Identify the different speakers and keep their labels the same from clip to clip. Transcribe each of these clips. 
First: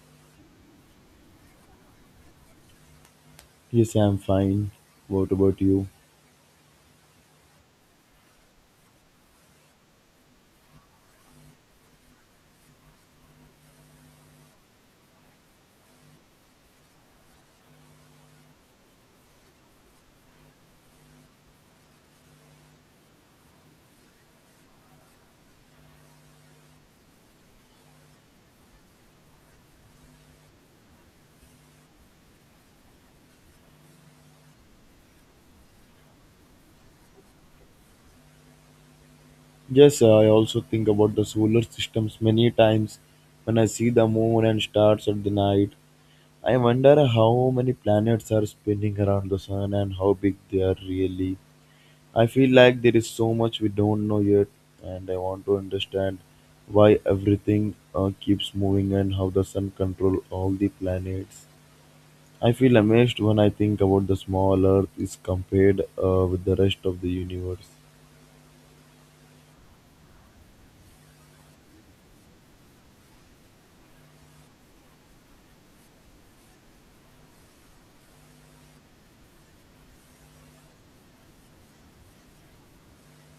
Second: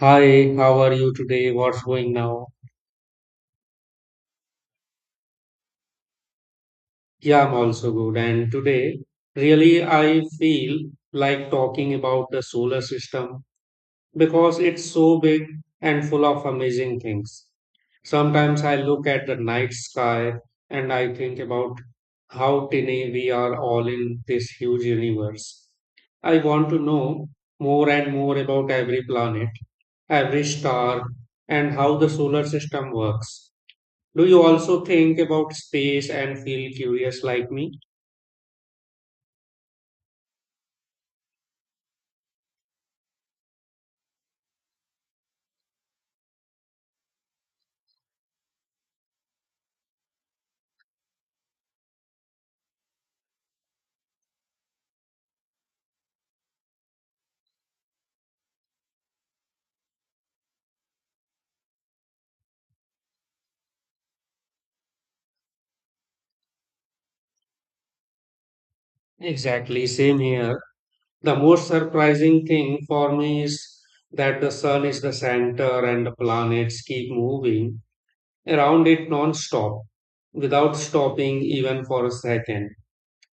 Speaker 1: Hi, how are you today? What's going now?
Speaker 2: Yes, I'm fine. What about you?
Speaker 1: Yeah, I'm also good. And today, really, I feel like talking about the solar system because it's so big and full of amazing things. Sometimes I look at the night sky and I think about how tiny we are all in this huge universe. I want to know more and more about every planet, every star, and how the solar system works. Do you also think about space and feel curious like me?
Speaker 2: Yes, I also think about the solar systems many times. When I see the moon and stars at the night, I wonder how many planets are spinning around the sun and how big they are really. I feel like there is so much we don't know yet, and I want to understand why everything keeps moving and how the sun controls all the planets. I feel amazed when I think about the small Earth is compared with the rest of the universe.
Speaker 1: Exactly, same here. The most surprising thing for me is that the sun is the center and the planets keep moving around it non-stop without stopping even for a second.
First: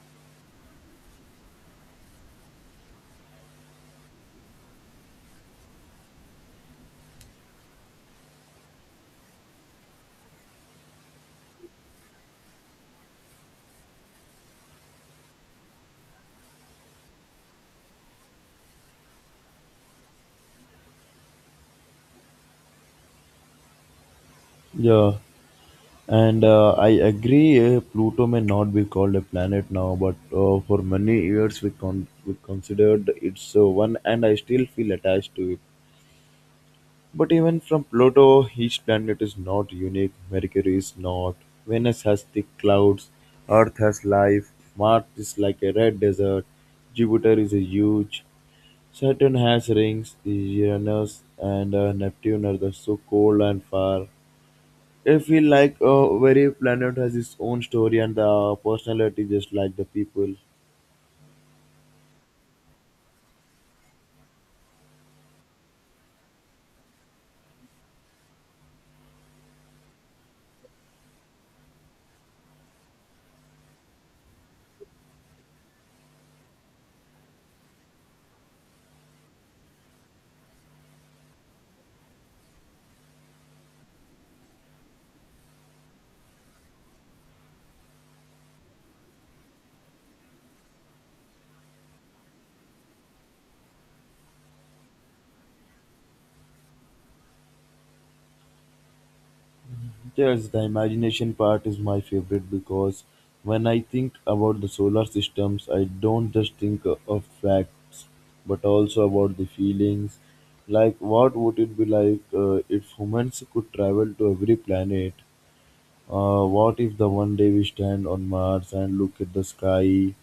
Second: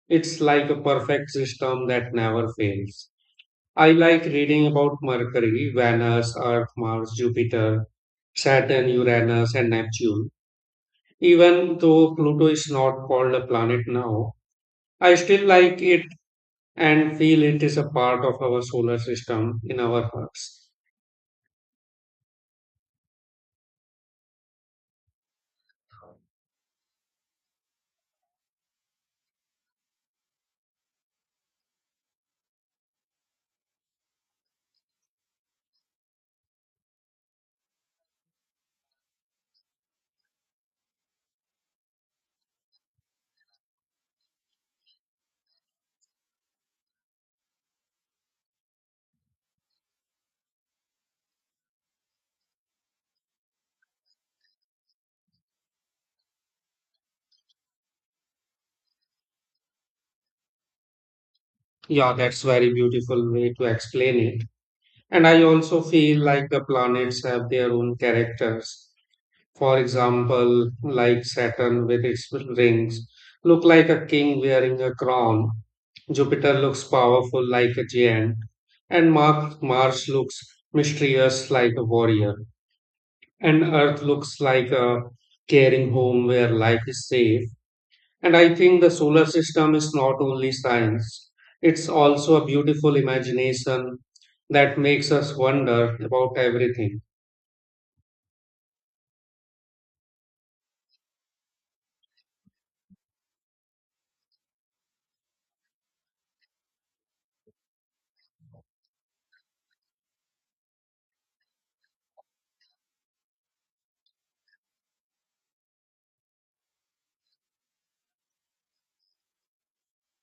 Speaker 1: It's like a perfect system that never fails. I like reading about Mercury, Venus, Earth, Mars, Jupiter, Saturn, Uranus, and Neptune. Even though Pluto is not called a planet now, I still like it and feel it is a part of our solar system in our hearts.
Speaker 2: Yeah, and I agree. Pluto may not be called a planet now, but for many years we considered it's one, and I still feel attached to it. But even from Pluto, each planet is not unique. Mercury is not. Venus has thick clouds. Earth has life. Mars is like a red desert. Jupiter is a huge. Saturn has rings. Uranus and Neptune are the so cold and far. I feel like every planet has its own story and the personality, just like the people.
Speaker 1: Yeah, that's very beautiful way to explain it. And I also feel like the planets have their own characters. For example, like Saturn with its rings look like a king wearing a crown. Jupiter looks powerful like a giant, and Mars looks mysterious like a warrior. And Earth looks like a caring home where life is safe. And I think the solar system is not only science, it's also a beautiful imagination that makes us wonder about everything.
Speaker 2: Yes, the imagination part is my favorite because when I think about the solar systems, I don't just think of facts but also about the feelings. Like, what would it be like if humans could travel to every planet? What if the one day we stand on Mars and look at the sky?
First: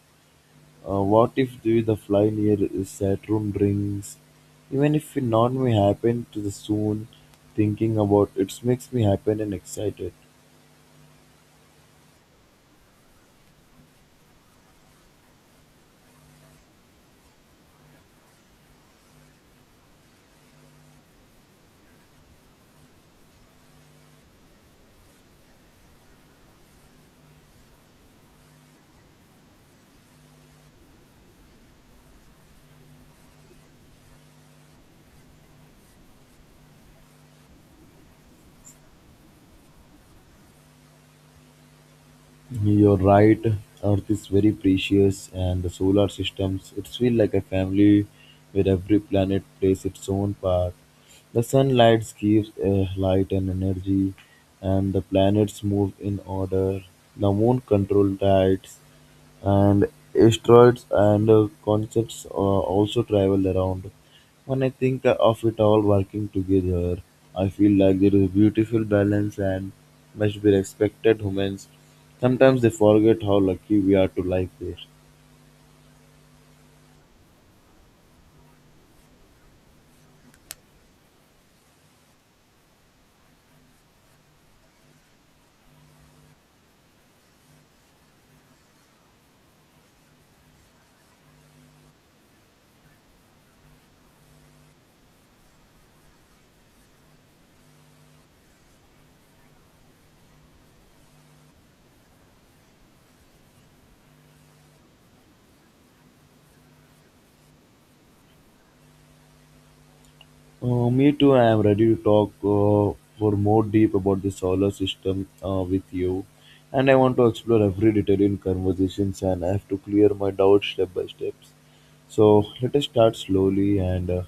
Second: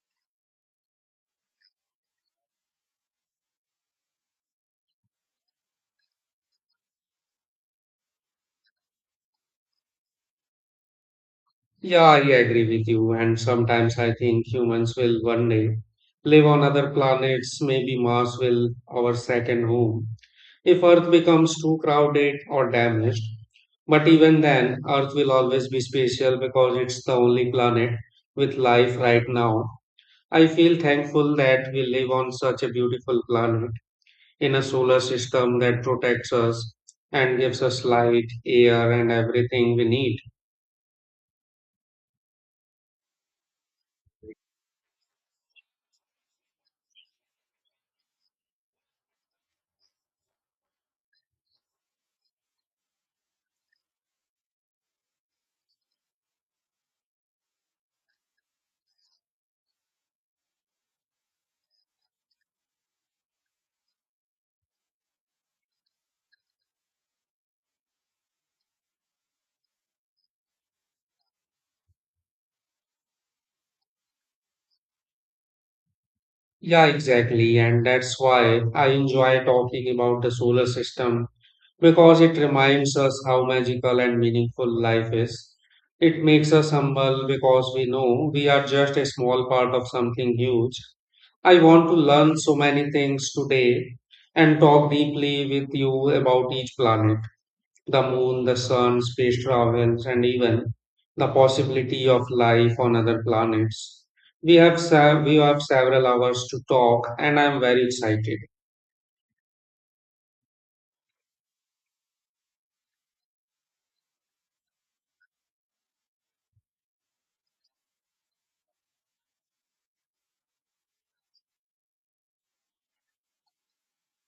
Speaker 2: What if with a fly near Saturn rings? Even if it not may happen to the soon, thinking about it makes me happy and excited.
Speaker 1: Yeah, I agree with you. And sometimes I think humans will one day live on other planets. Maybe Mars will our second home, if Earth becomes too crowded or damaged. But even then, Earth will always be special because it's the only planet with life right now. I feel thankful that we live on such a beautiful planet in a solar system that protects us and gives us light, air, and everything we need.
Speaker 2: You're right. Earth is very precious, and the solar systems. It feels like a family, where every planet plays its own part. The sunlight gives light and energy, and the planets move in order. The moon controls tides, and asteroids and concepts comets also travel around. When I think of it all working together, I feel like there is a beautiful balance and must be respected. Humans sometimes they forget how lucky we are to live there.
Speaker 1: Yeah, exactly. And that's why I enjoy talking about the solar system because it reminds us how magical and meaningful life is. It makes us humble because we know we are just a small part of something huge. I want to learn so many things today and talk deeply with you about each planet, the moon, the sun, space travels, and even the possibility of life on other planets. We have several hours to talk, and I'm very excited.
Speaker 2: Me too. I am ready to talk for more deep about the solar system with you, and I want to explore every detail in conversations. And I have to clear my doubts step by steps. So let us start slowly and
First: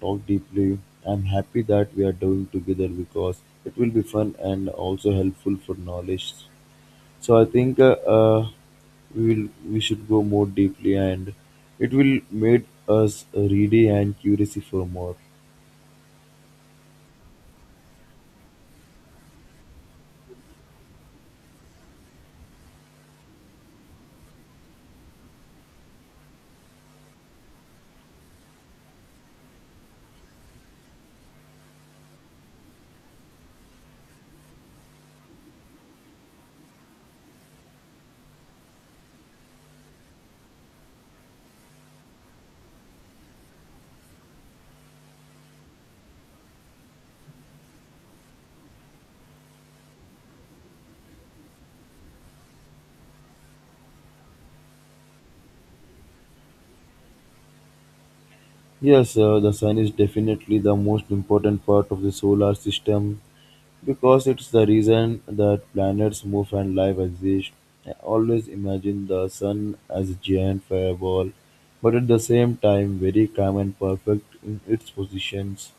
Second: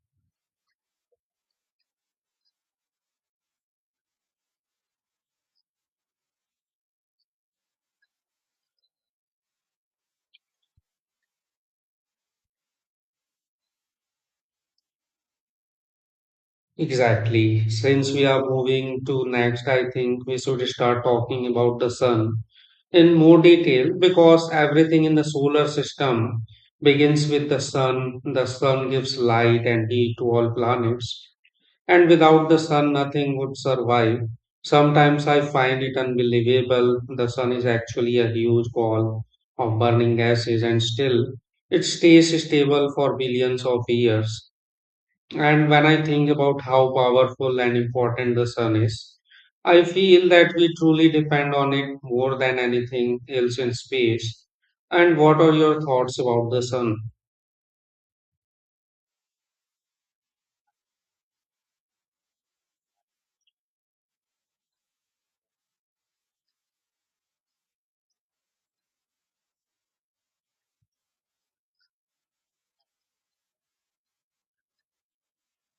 Speaker 2: talk deeply. I'm happy that we are doing together because it will be fun and also helpful for knowledge. So I think we should go more deeply and it will make us ready and curious for more.
Speaker 1: Exactly. Since we are moving to next, I think we should start talking about the sun in more detail because everything in the solar system begins with the sun. The sun gives light and heat to all planets, and without the sun, nothing would survive. Sometimes I find it unbelievable. The sun is actually a huge ball of burning gases, and still it stays stable for billions of years. And when I think about how powerful and important the sun is, I feel that we truly depend on it more than anything else in space. And what are your thoughts about the sun?
Speaker 2: Yes, the sun is definitely the most important part of the solar system because it's the reason that planets move and life exists. I always imagine the sun as a giant fireball, but at the same time, very calm and perfect in its positions.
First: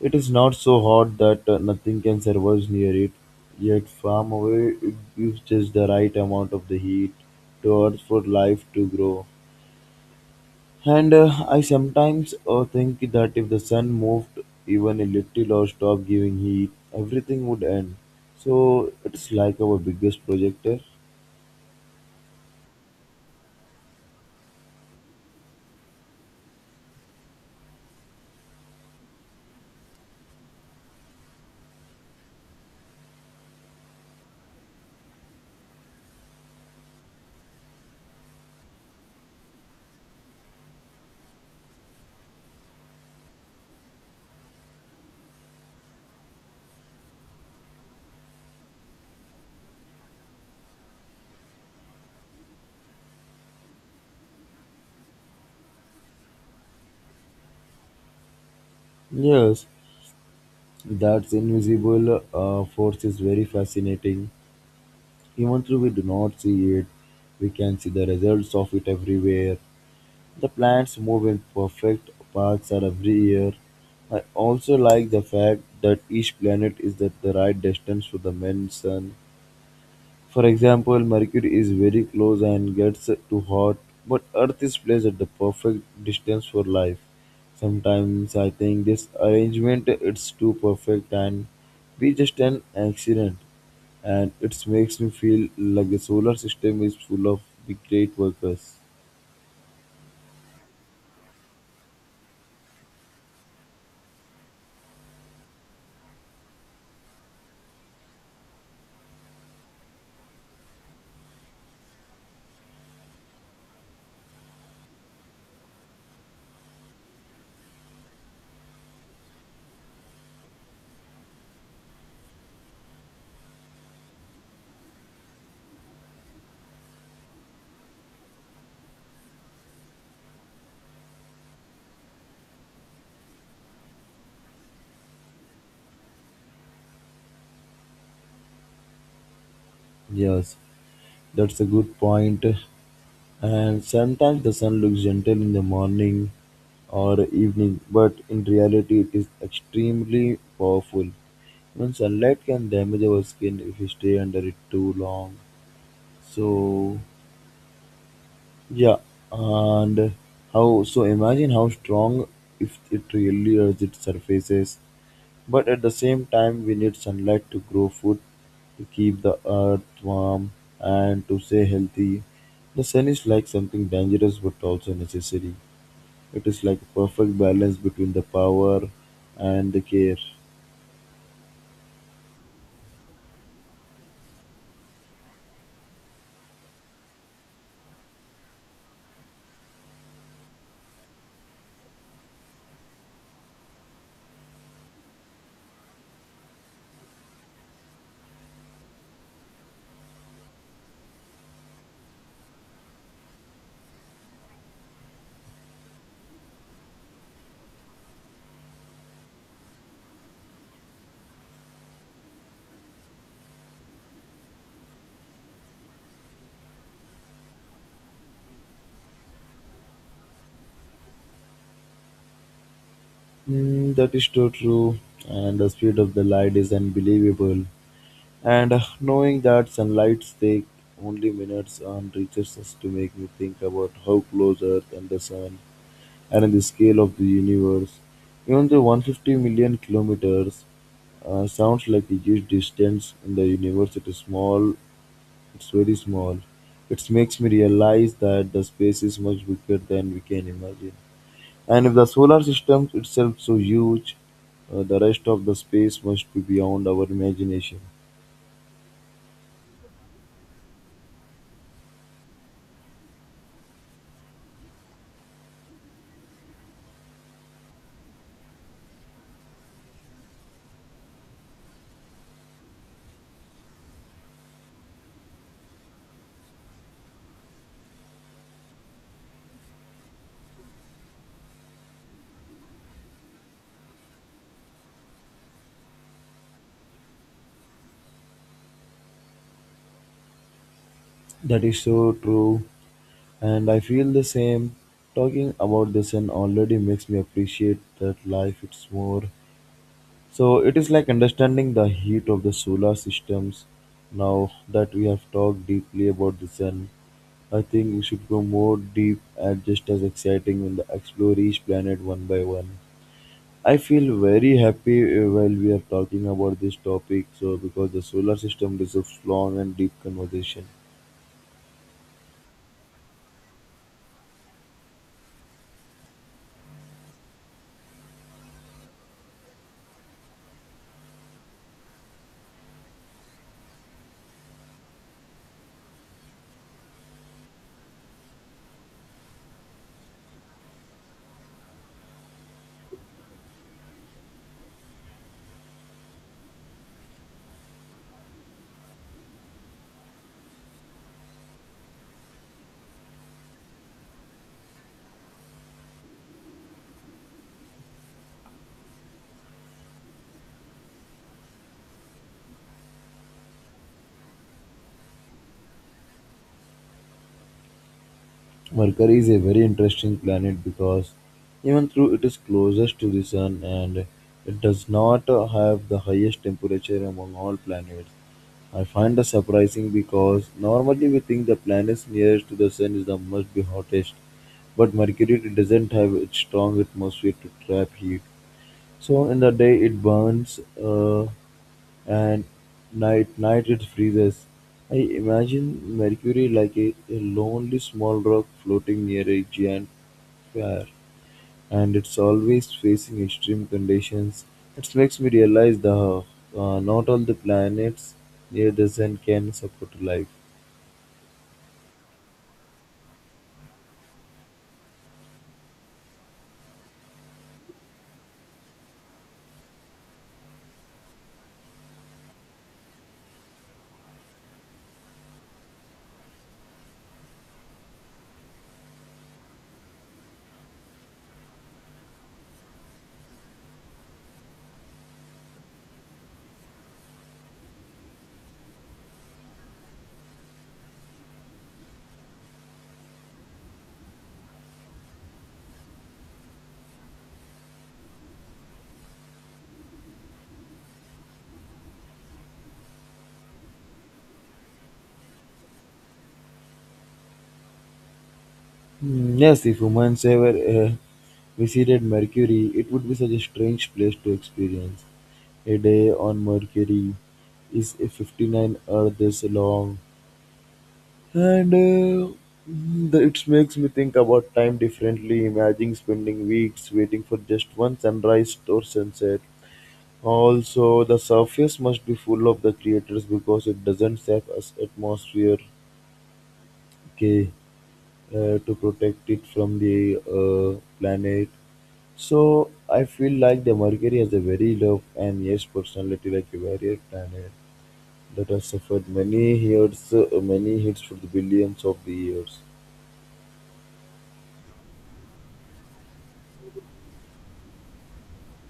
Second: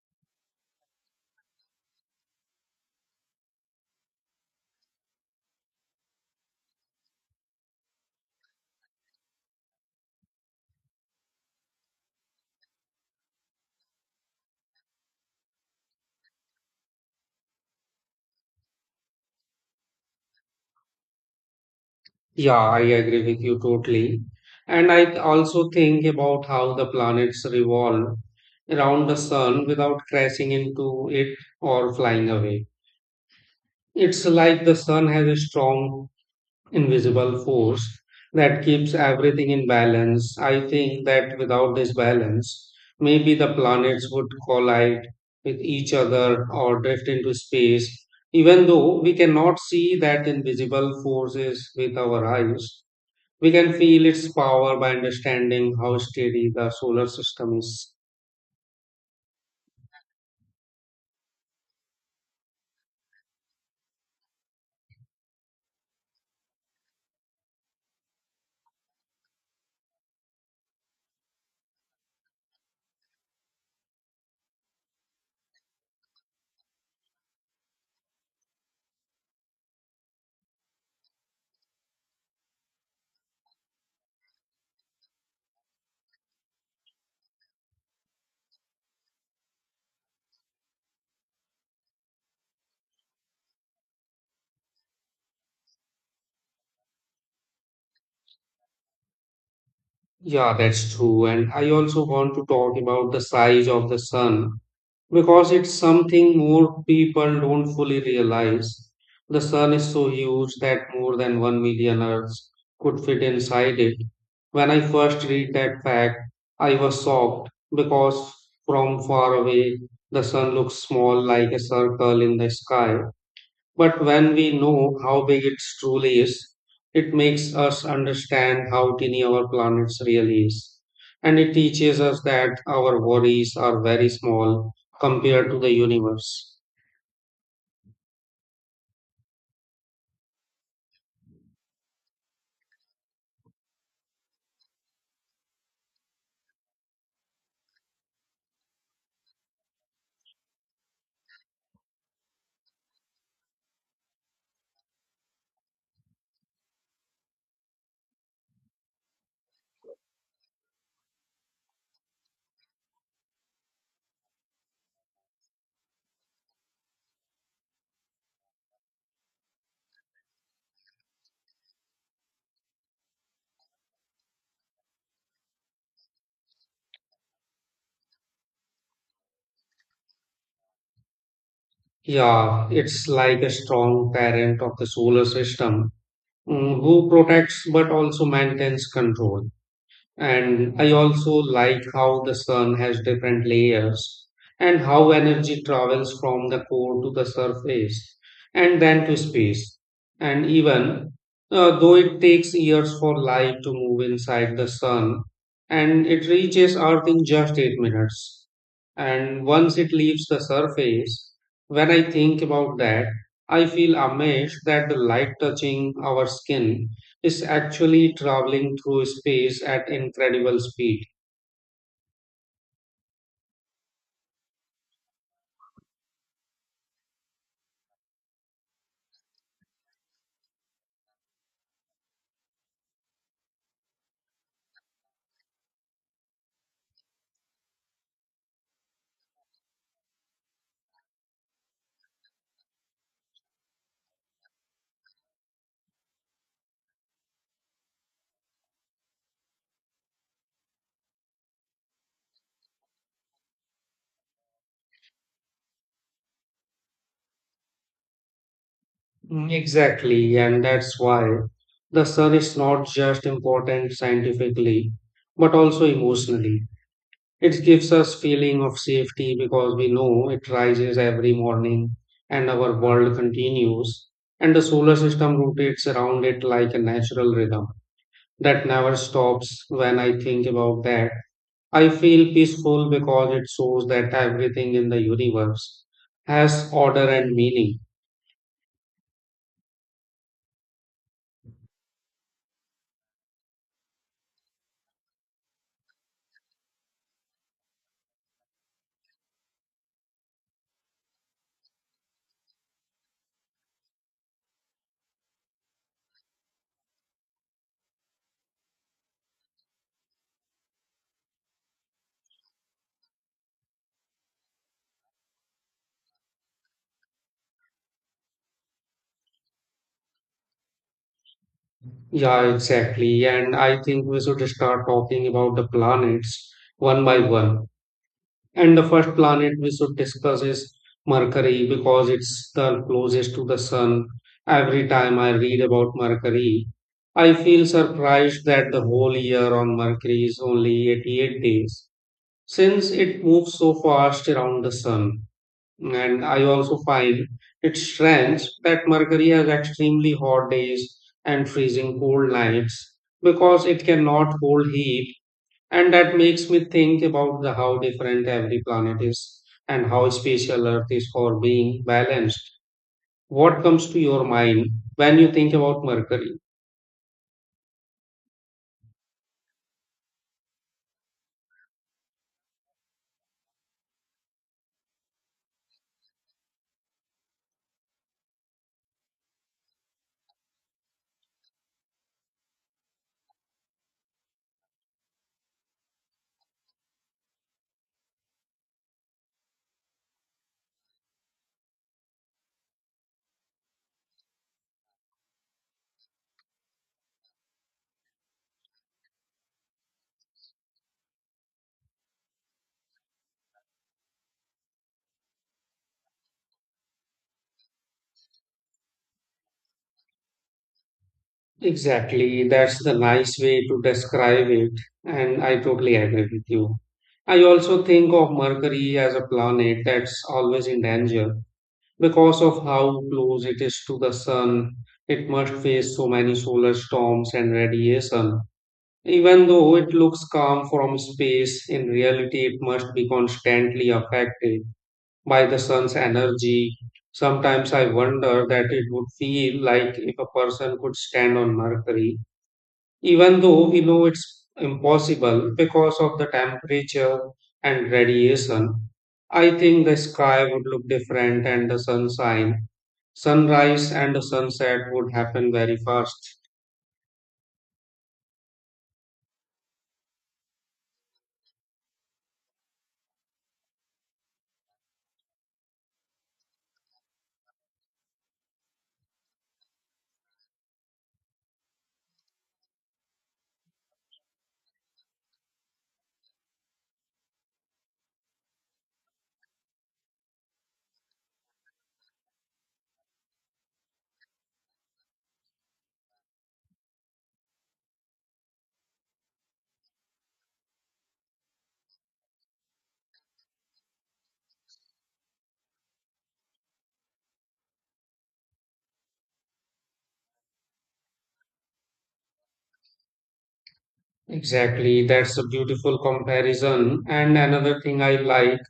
Speaker 2: It is not so hot that nothing can survive near it, yet, far away, it gives just the right amount of the heat to Earth for life to grow. And I sometimes think that if the sun moved even a little or stopped giving heat, everything would end. So it's like our biggest projector.
Speaker 1: Yeah, I agree with you totally. And I also think about how the planets revolve around the sun without crashing into it or flying away. It's like the sun has a strong invisible force that keeps everything in balance. I think that without this balance, maybe the planets would collide with each other or drift into space. Even though we cannot see that invisible forces with our eyes, we can feel its power by understanding how steady the solar system is.
Speaker 2: Yes, that's invisible force is very fascinating. Even though we do not see it, we can see the results of it everywhere. The plants move in perfect paths are every year. I also like the fact that each planet is at the right distance to the main sun. For example, Mercury is very close and gets too hot, but Earth is placed at the perfect distance for life. Sometimes I think this arrangement it's too perfect and we just an accident and it makes me feel like the solar system is full of the great workers.
Speaker 1: Yeah, that's true. And I also want to talk about the size of the sun because it's something more people don't fully realize. The sun is so huge that more than 1 million Earths could fit inside it. When I first read that fact, I was shocked because from far away the sun looks small like a circle in the sky. But when we know how big it truly is, it makes us understand how tiny our planet really is. And it teaches us that our worries are very small compared to the universe.
Speaker 2: Yes, that's a good point. And sometimes the sun looks gentle in the morning or evening, but in reality, it is extremely powerful. Even sunlight can damage our skin if we stay under it too long. So, yeah, and how so imagine how strong if it really as it surfaces but at the same time, we need sunlight to grow food, to keep the earth warm, and to stay healthy. The sun is like something dangerous but also necessary. It is like a perfect balance between the power and the care.
Speaker 1: Yeah, it's like a strong parent of the solar system, who protects but also maintains control. And I also like how the sun has different layers and how energy travels from the core to the surface and then to space. And even though it takes years for light to move inside the sun, and it reaches Earth in just 8 minutes. And once it leaves the surface, when I think about that, I feel amazed that the light touching our skin is actually traveling through space at incredible speed.
Speaker 2: Mm, that is so true, and the speed of the light is unbelievable. And knowing that sunlight take only minutes on reaches us to make me think about how close Earth and the sun and in the scale of the universe. Even the 150 million kilometers sounds like a huge distance in the universe. It is small, it's very small. It makes me realize that the space is much bigger than we can imagine. And if the solar system itself so huge, the rest of the space must be beyond our imagination.
Speaker 1: Exactly, and that's why the sun is not just important scientifically, but also emotionally. It gives us feeling of safety because we know it rises every morning and our world continues, and the solar system rotates around it like a natural rhythm that never stops. When I think about that, I feel peaceful because it shows that everything in the universe has order and meaning.
Speaker 2: That is so true, and I feel the same. Talking about the sun already makes me appreciate that life it's more. So it is like understanding the heat of the solar systems. Now that we have talked deeply about the sun, I think we should go more deep and just as exciting when the explore each planet one by one. I feel very happy while we are talking about this topic, so because the solar system deserves long and deep conversation.
Speaker 1: Yeah, exactly. And I think we should start talking about the planets one by one. And the first planet we should discuss is Mercury because it's the closest to the sun. Every time I read about Mercury, I feel surprised that the whole year on Mercury is only 88 days since it moves so fast around the sun. And I also find it strange that Mercury has extremely hot days and freezing cold nights because it cannot hold heat. And that makes me think about the, how different every planet is and how special Earth is for being balanced. What comes to your mind when you think about Mercury?
Speaker 2: Mercury is a very interesting planet because even though it is closest to the Sun and it does not have the highest temperature among all planets, I find that surprising because normally we think the planets nearest to the Sun is the must be hottest, but Mercury doesn't have its strong atmosphere to trap heat. So in the day it burns, and night it freezes. I imagine Mercury like a lonely small rock floating near a giant fire, and it's always facing extreme conditions. It makes me realize that not all the planets near the sun can support life.
Speaker 1: Exactly, that's the nice way to describe it, and I totally agree with you. I also think of Mercury as a planet that's always in danger because of how close it is to the sun. It must face so many solar storms and radiation. Even though it looks calm from space, in reality it must be constantly affected by the sun's energy. Sometimes I wonder that it would feel like if a person could stand on Mercury, even though we know it's impossible because of the temperature and radiation. I think the sky would look different and the sunshine, sunrise and the sunset would happen very fast.
Speaker 2: Mm, yes, if humans ever visited Mercury, it would be such a strange place to experience. A day on Mercury is a 59 Earths long, and it makes me think about time differently. Imagine spending weeks waiting for just one sunrise or sunset. Also, the surface must be full of the creators because it doesn't have as atmosphere okay, to protect it from the planet. So I feel like the Mercury has a very love and yes personality like a warrior planet that has suffered many hits for the billions of the years.
Speaker 1: Exactly, that's a beautiful comparison. And another thing I like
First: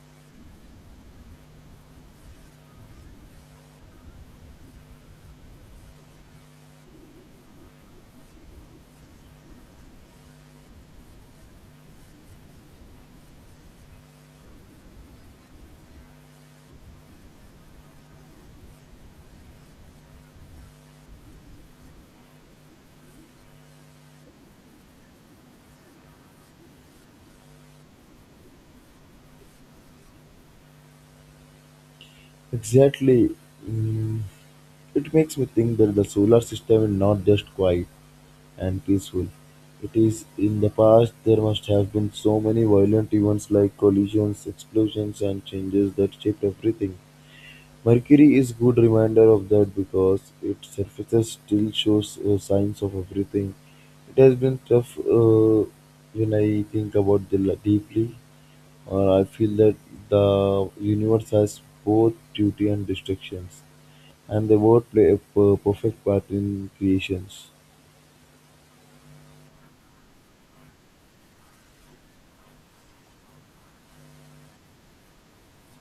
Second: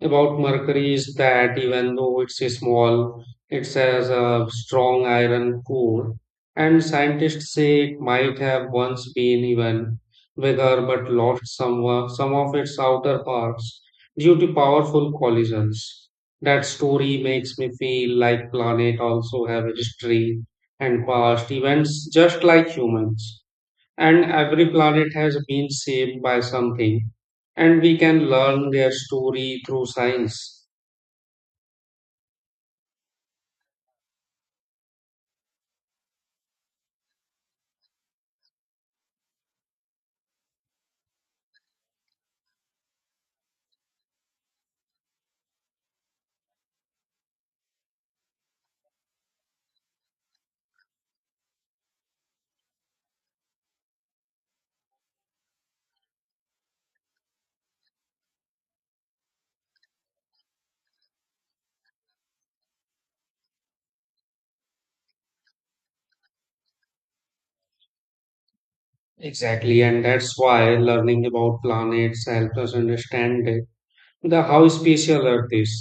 Speaker 1: about mercury is that even though it's a small, it has a strong iron core, and scientists say it might have once been even bigger but lost some of its outer parts due to powerful collisions. That story makes me feel like planet also have a history and past events just like humans, and every planet has been shaped by something and we can learn their story through science.
Speaker 2: Exactly. Mm, it makes me think that the solar system is not just quiet and peaceful. It is in the past there must have been so many violent events like collisions, explosions and changes that shaped everything. Mercury is good reminder of that because its surface still shows signs of everything. It has been tough when I think about deeply, or I feel that the universe has both duty and distractions, and they both play a perfect part in creations.
Speaker 1: Exactly, and that's why learning about planets helps us understand the how special earth is.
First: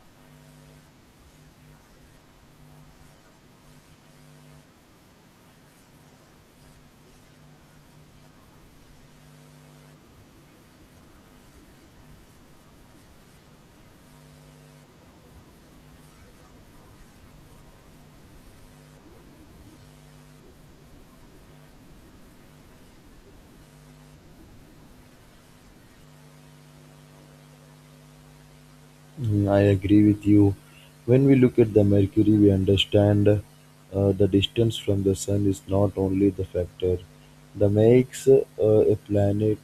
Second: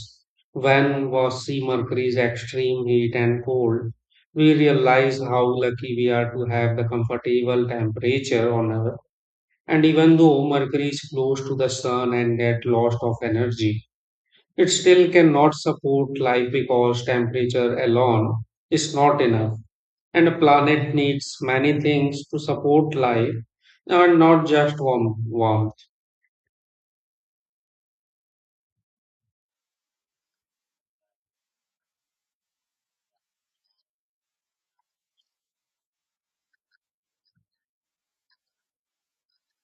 Speaker 1: When we see mercury's extreme heat and cold, we realize how lucky we are to have the comfortable temperature on earth. And even though mercury is close to the sun and get loss of energy, it still cannot support life because temperature alone is not enough, and a planet needs many things to support life and not just warmth.
Speaker 2: Mm, I agree with you. When we look at the Mercury, we understand the distance from the Sun is not only the factor that makes a planet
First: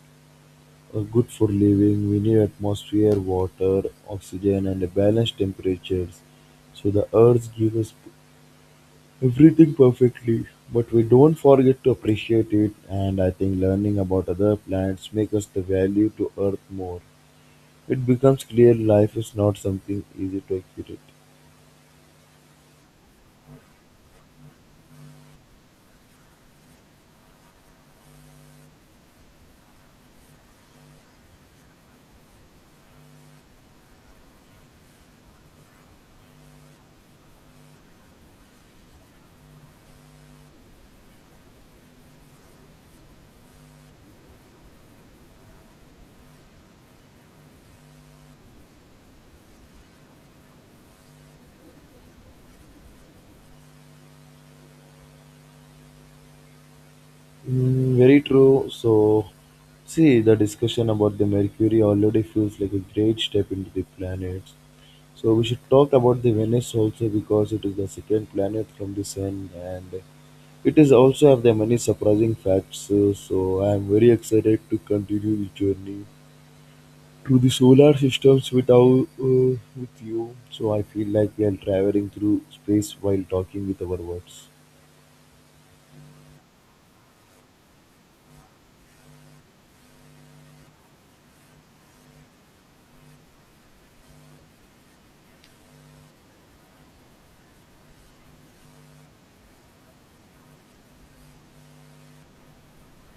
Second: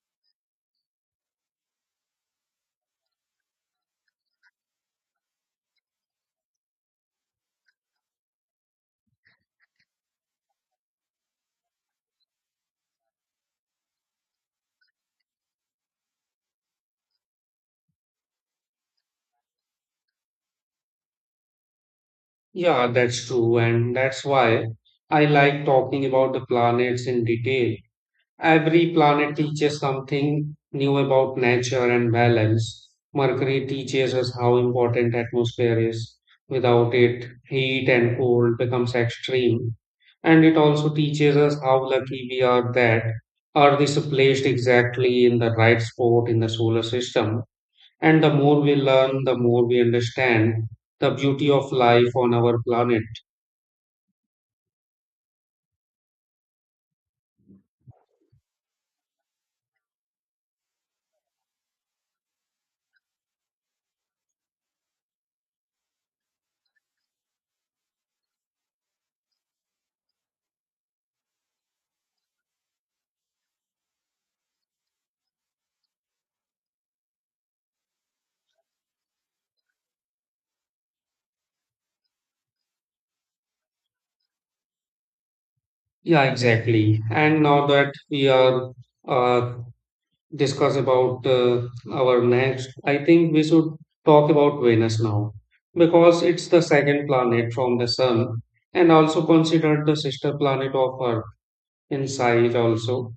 Speaker 2: Good for living, we need atmosphere, water, oxygen and a balanced temperatures. So the earth gives us everything perfectly, but we don't forget to appreciate it and I think learning about other plants makes us the value to earth more. It becomes clear life is not something easy to accurate.
Speaker 1: Yeah, that's true, and that's why I like talking about the planets in detail. Every planet teaches something new about nature and balance. Mercury teaches us how important atmosphere is. Without it, heat and cold becomes extreme. And it also teaches us how lucky we are that Earth is placed exactly in the right spot in the solar system. And the more we learn, the more we understand the beauty of life on our planet.
Speaker 2: Mm, very true. So see the discussion about the mercury already feels like a great step into the planets. So we should talk about the Venus also because it is the second planet from the sun and it is also have the many surprising facts. So I am very excited to continue the journey through the solar systems with with you. So I feel like we are traveling through space while talking with our words.
Speaker 1: Yeah, exactly. And now that we are uh, discuss about our next, I think we should talk about Venus now because it's the second planet from the Sun and also considered the sister planet of Earth in size also.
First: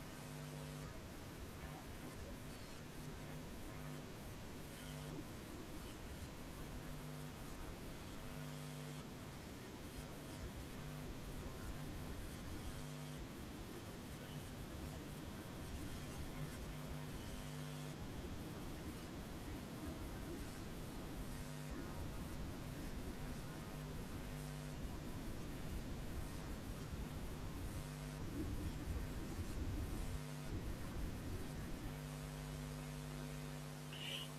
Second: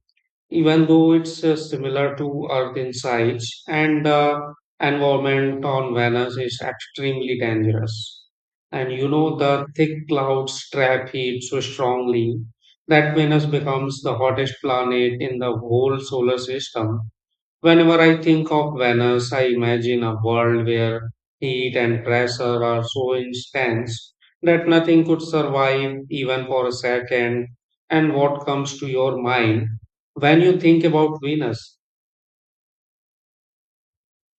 Speaker 1: Even though it's similar to Earth in size, and the environment on Venus is extremely dangerous. And you know, the thick clouds trap heat so strongly that Venus becomes the hottest planet in the whole solar system. Whenever I think of Venus, I imagine a world where heat and pressure are so intense that nothing could survive even for a second. And what comes to your mind when you think about Venus?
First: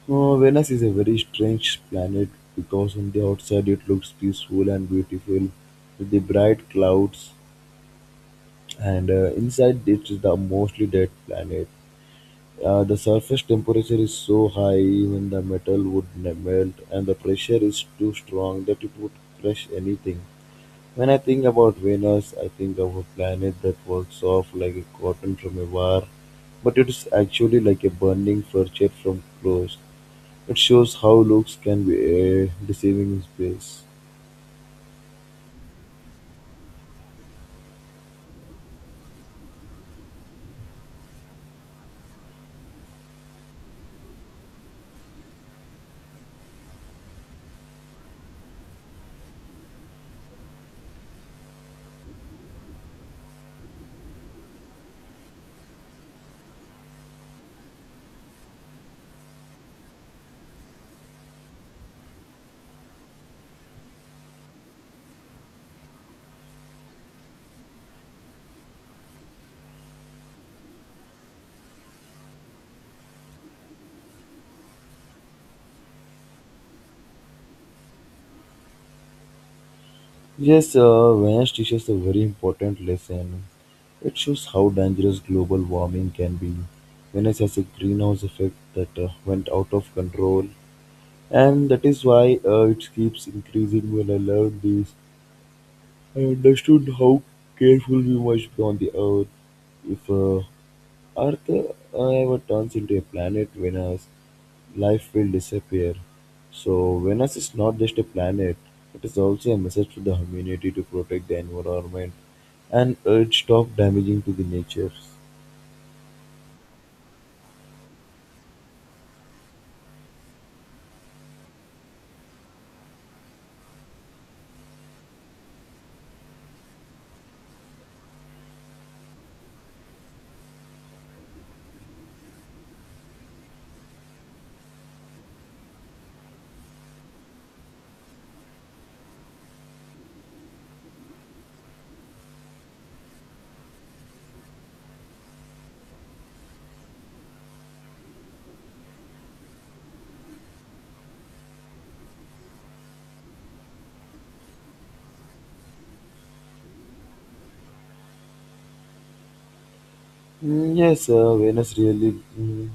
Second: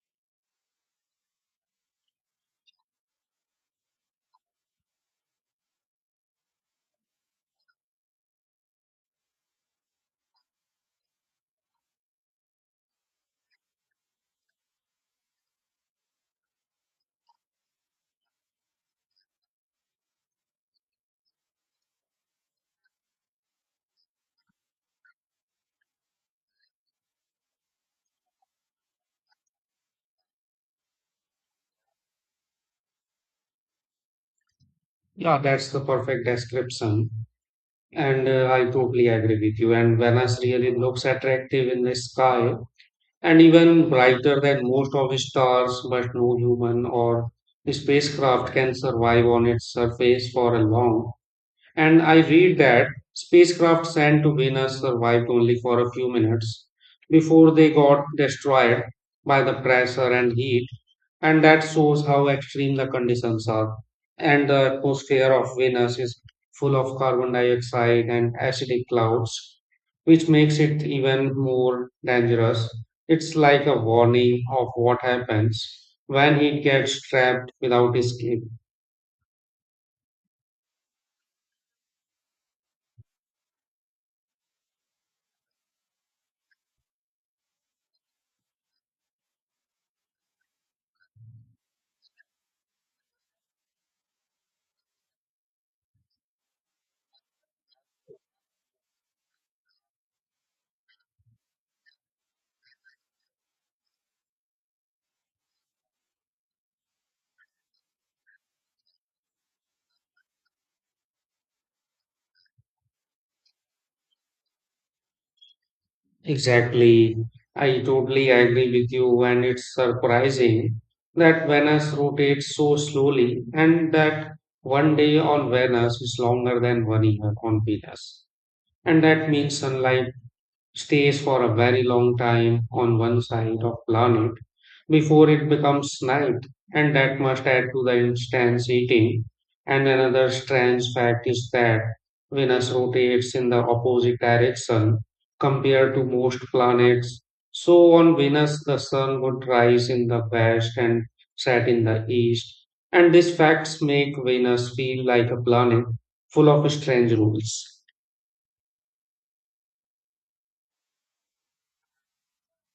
Speaker 2: Venus is a very strange planet because on the outside it looks peaceful and beautiful with the bright clouds and inside it is the mostly dead planet. The surface temperature is so high even the metal would melt, and the pressure is too strong that it would crush anything. When I think about Venus, I think of a planet that works off like a cotton from a wire, but it is actually like a burning furniture from clothes. It shows how looks can be deceiving in space.
Speaker 1: Yeah, that's the perfect description. And I totally agree with you. And Venus really looks attractive in the sky and even brighter than most of the stars, but no human or spacecraft can survive on its surface for a long. And I read that spacecraft sent to Venus survived only for a few minutes before they got destroyed by the pressure and heat, and that shows how extreme the conditions are. And the atmosphere of Venus is full of carbon dioxide and acidic clouds, which makes it even more dangerous. It's like a warning of what happens when heat gets trapped without escape.
Speaker 2: Yes, Vance teaches a very important lesson. It shows how dangerous global warming can be. Venice has a greenhouse effect that went out of control, and that is why it keeps increasing. When I learned this, I understood how careful we must be on the earth if Earth, however, turns into a planet Venus, life will disappear. So, Venus is not just a planet, it is also a message to the humanity to protect the environment and urge stop damaging to the nature.
Speaker 1: Exactly. I totally agree with you, and it's surprising that Venus rotates so slowly, and that one day on Venus is longer than one year on Venus. And that means sunlight stays for a very long time on one side of planet before it becomes night, and that must add to the intense heating. And another strange fact is that venus rotates in the opposite direction compared to most planets. So on venus the sun would rise in the west and set in the east, and these facts make venus feel like a planet full of strange rules.
Speaker 2: Mm, yes, Venus really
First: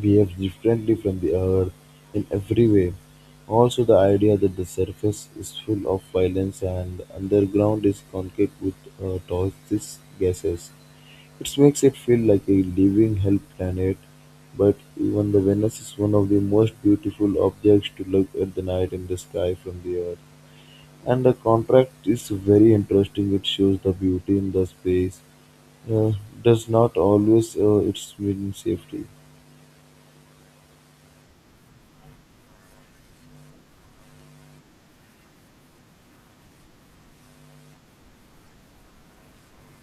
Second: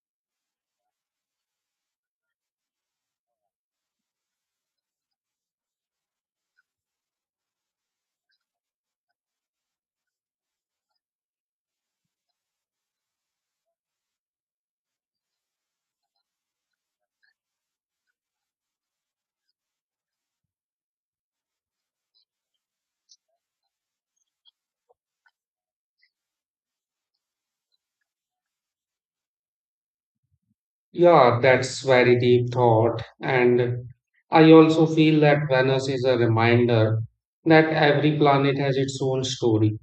Speaker 2: behaves differently from the Earth in every way. Also, the idea that the surface is full of violence and the underground is concrete with toxic gases. It makes it feel like a living hell planet, but even the Venus is one of the most beautiful objects to look at the night in the sky from the Earth. And the contract is very interesting. It shows the beauty in the space uh, does not always it's mean safety.
Speaker 1: Yeah, that's very deep thought. And I also feel that Venus is a reminder that every planet has its own story.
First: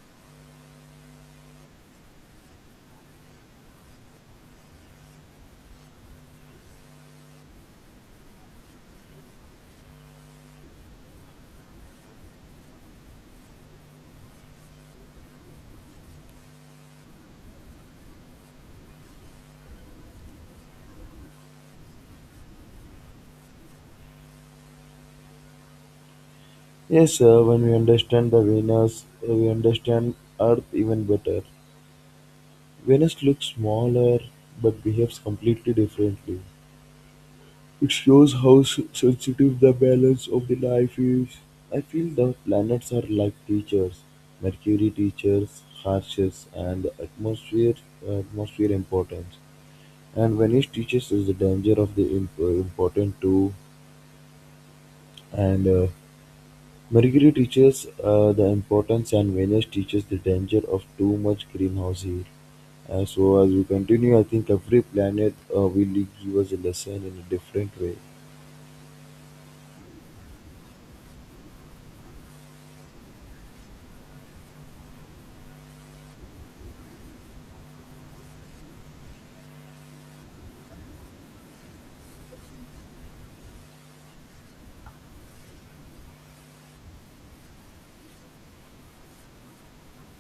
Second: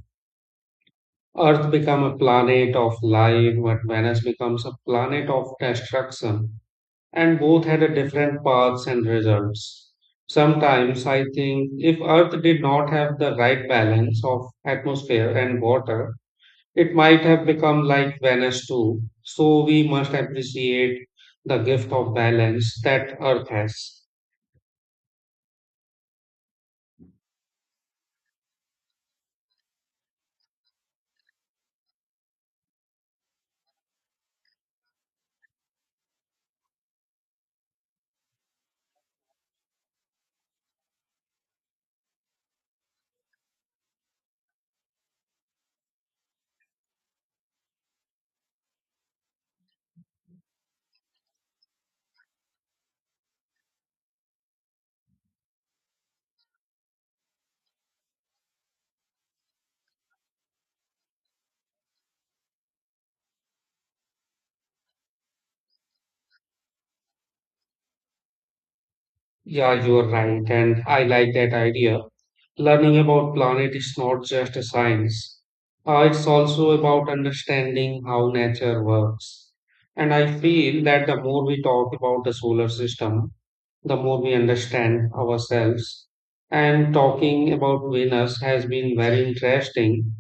Speaker 1: Earth became a planet of life, but Venus becomes a planet of destruction. And both had a different paths and results. Sometimes I think if Earth did not have the right balance of atmosphere and water, it might have become like Venice too, so we must appreciate the gift of balance that Earth has.
Speaker 2: Yes, when we understand the Venus, we understand Earth even better. Venus looks smaller but behaves completely differently. It shows how sensitive the balance of the life is. I feel the planets are like teachers. Mercury teaches harshness and the atmosphere importance. And Venus teaches is the danger of the important too. And Mercury teaches the importance, and Venus teaches the danger of too much greenhouse heat. So as we continue, I think every planet will give us a lesson in a different way.
Speaker 1: Yeah, you are right, and I like that idea. Learning about planet is not just a science. It's also about understanding how nature works. And I feel that the more we talk about the solar system, the more we understand ourselves. And talking about Venus has been very interesting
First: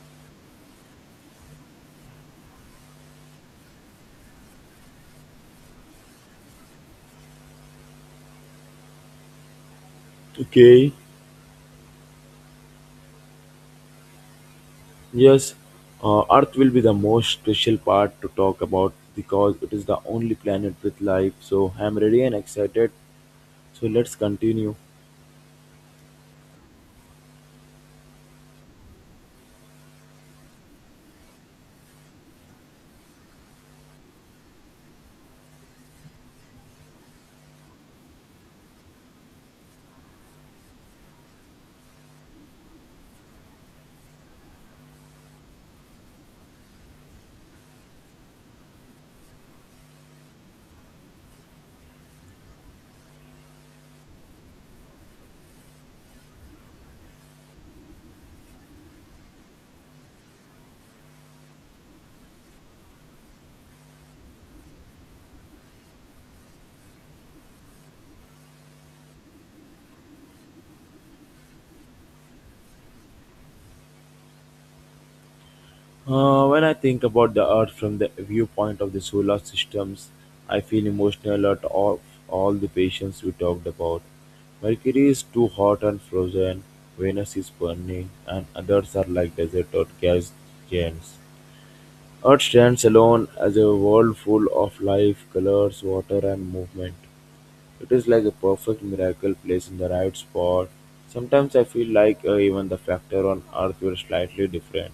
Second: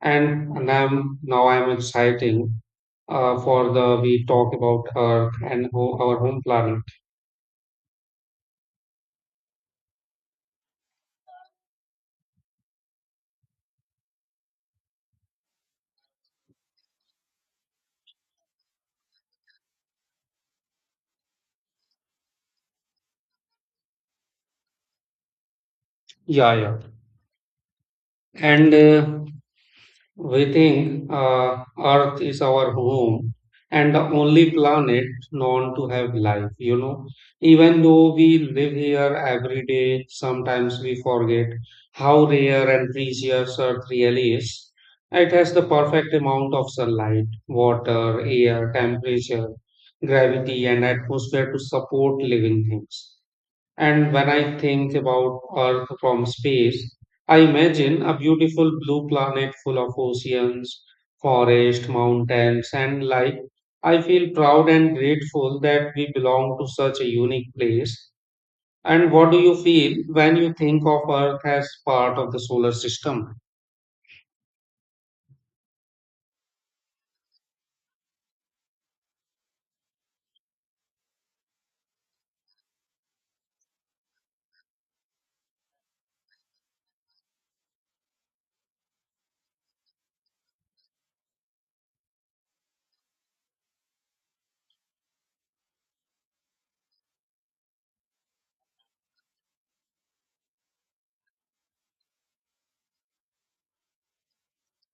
Speaker 1: and I'm now I'm exciting for the we talk about Earth and our home planet.
Speaker 2: Okay. Yes, Earth will be the most special part to talk about because it is the only planet with life. So I'm ready and excited. So let's continue.
Speaker 1: Yeah, yeah. And we think Earth is our home and the only planet known to have life, you know. Even though we live here every day, sometimes we forget how rare and precious Earth really is. It has the perfect amount of sunlight, water, air, temperature, gravity, and atmosphere to support living things. And when I think about Earth from space, I imagine a beautiful blue planet full of oceans, forests, mountains, and like I feel proud and grateful that we belong to such a unique place. And what do you feel when you think of Earth as part of the solar system?
Speaker 2: When I think about the Earth from the viewpoint of the solar systems, I feel emotional at all the patients we talked about. Mercury is too hot and frozen, Venus is burning, and others are like desert or gas giants. Earth stands alone as a world full of life, colors, water, and movement. It is like a perfect miracle placed in the right spot. Sometimes I feel like even the factor on Earth were slightly different.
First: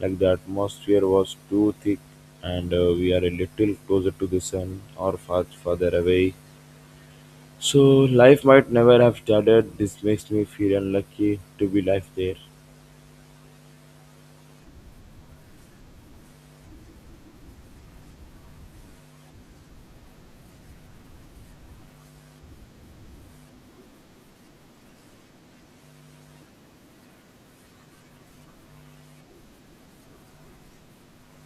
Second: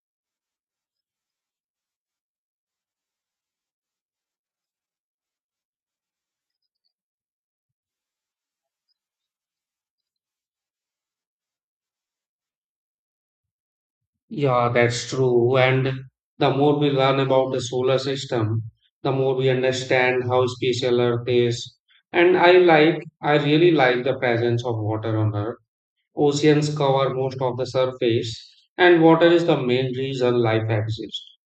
Speaker 2: Like the atmosphere was too thick, and we are a little closer to the sun or far further away. So life might never have started. This makes me feel unlucky to be life there.
Speaker 1: Yeah, that's true. And the more we learn about the solar system, the more we understand how special Earth is. And I like, I really like the presence of water on Earth. Oceans cover most of the surface, and water is the main reason life exists.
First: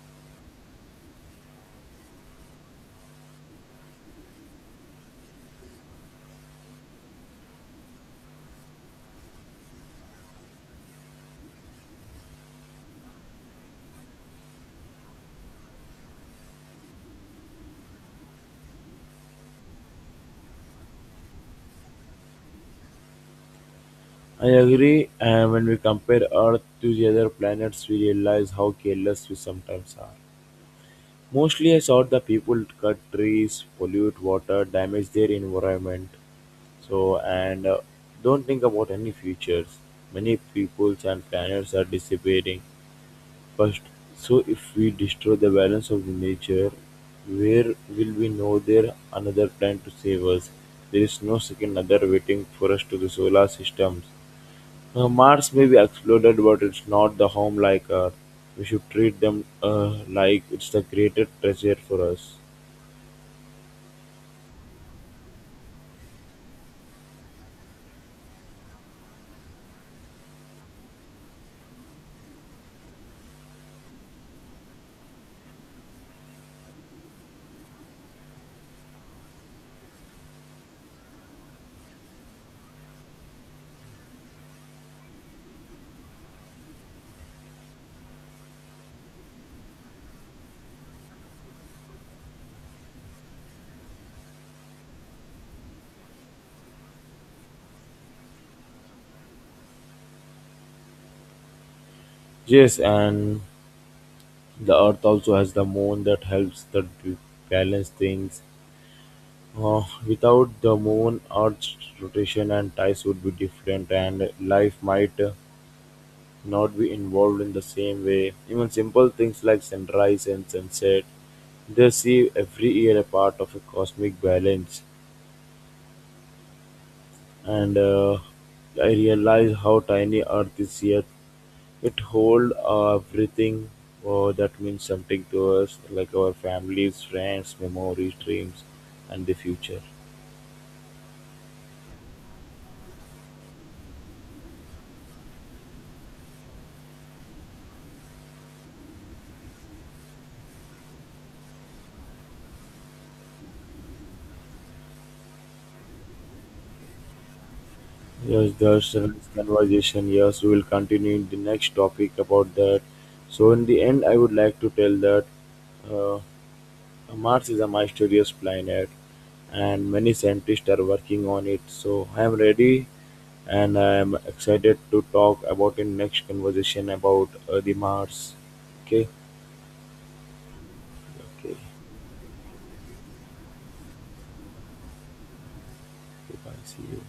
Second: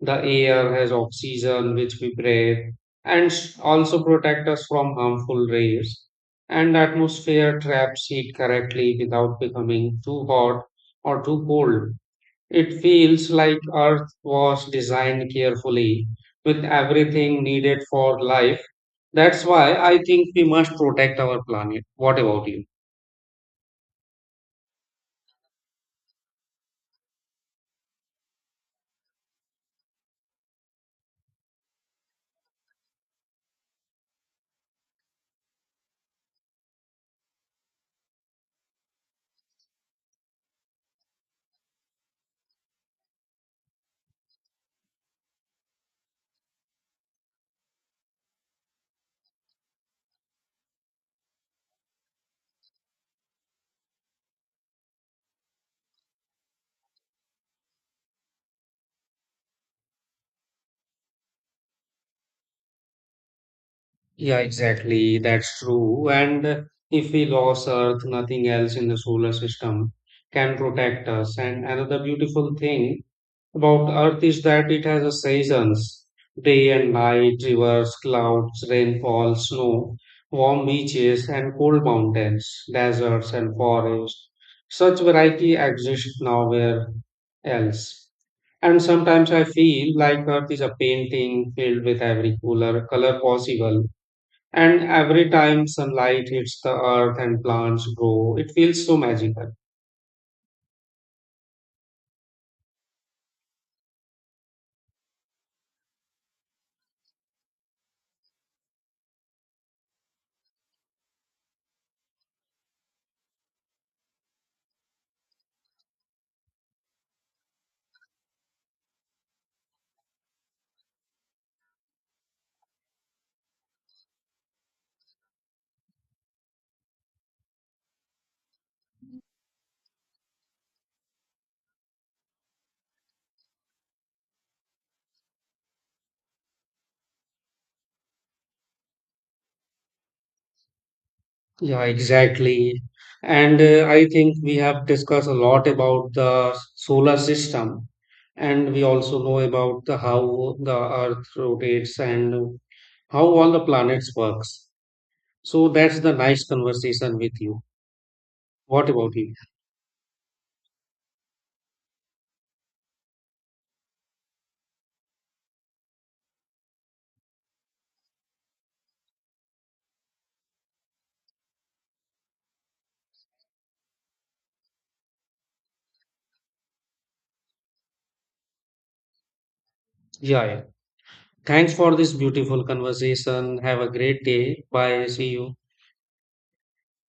Speaker 1: The air has oxygen, which we breathe, and also protect us from harmful rays. And the atmosphere traps heat correctly without becoming too hot or too cold. It feels like Earth was designed carefully with everything needed for life. That's why I think we must protect our planet. What about you?
Speaker 2: I agree, and when we compare Earth to the other planets, we realize how careless we sometimes are. Mostly I saw the people cut trees, pollute water, damage their environment. So and don't think about any futures. Many peoples and planets are disappearing. First, so if we destroy the balance of the nature, where will we know there another plan to save us? There is no second other waiting for us to the solar systems. Mars may be exploded, but it's not the home like Earth. We should treat them like it's the greatest treasure for us.
Speaker 1: Yeah, exactly. That's true. And if we lose Earth, nothing else in the solar system can protect us. And another beautiful thing about Earth is that it has a seasons, day and night, rivers, clouds, rainfall, snow, warm beaches and cold mountains, deserts and forests. Such variety exists nowhere else. And sometimes I feel like Earth is a painting filled with every color possible. And every time sunlight hits the earth and plants grow, it feels so magical.
Speaker 2: Yes, and the Earth also has the moon that helps balance things. Without the moon, Earth's rotation and tides would be different, and life might not be involved in the same way. Even simple things like sunrise and sunset, they see every year a part of a cosmic balance. And I realize how tiny Earth is yet it holds everything that means something to us, like our families, friends, memories, dreams, and the future.
Speaker 1: Yeah, exactly. And I think we have discussed a lot about the solar system, and we also know about the how the Earth rotates and how all the planets works. So that's the nice conversation with you.
Speaker 2: Yes,
Speaker 1: What
Speaker 2: there's a
Speaker 1: about
Speaker 2: nice
Speaker 1: you?
Speaker 2: conversation. Yes, we will continue in the next topic about that. So in the end, I would like to tell that. Uh, Mars is a mysterious planet, and many scientists are working on it. So I am ready, and I am excited to talk about in next conversation about the Mars. Okay,
Speaker 1: Yeah, yeah.
Speaker 2: okay,
Speaker 1: Thanks for this beautiful conversation. Have a great day. Bye. See you.
Speaker 2: goodbye. See you.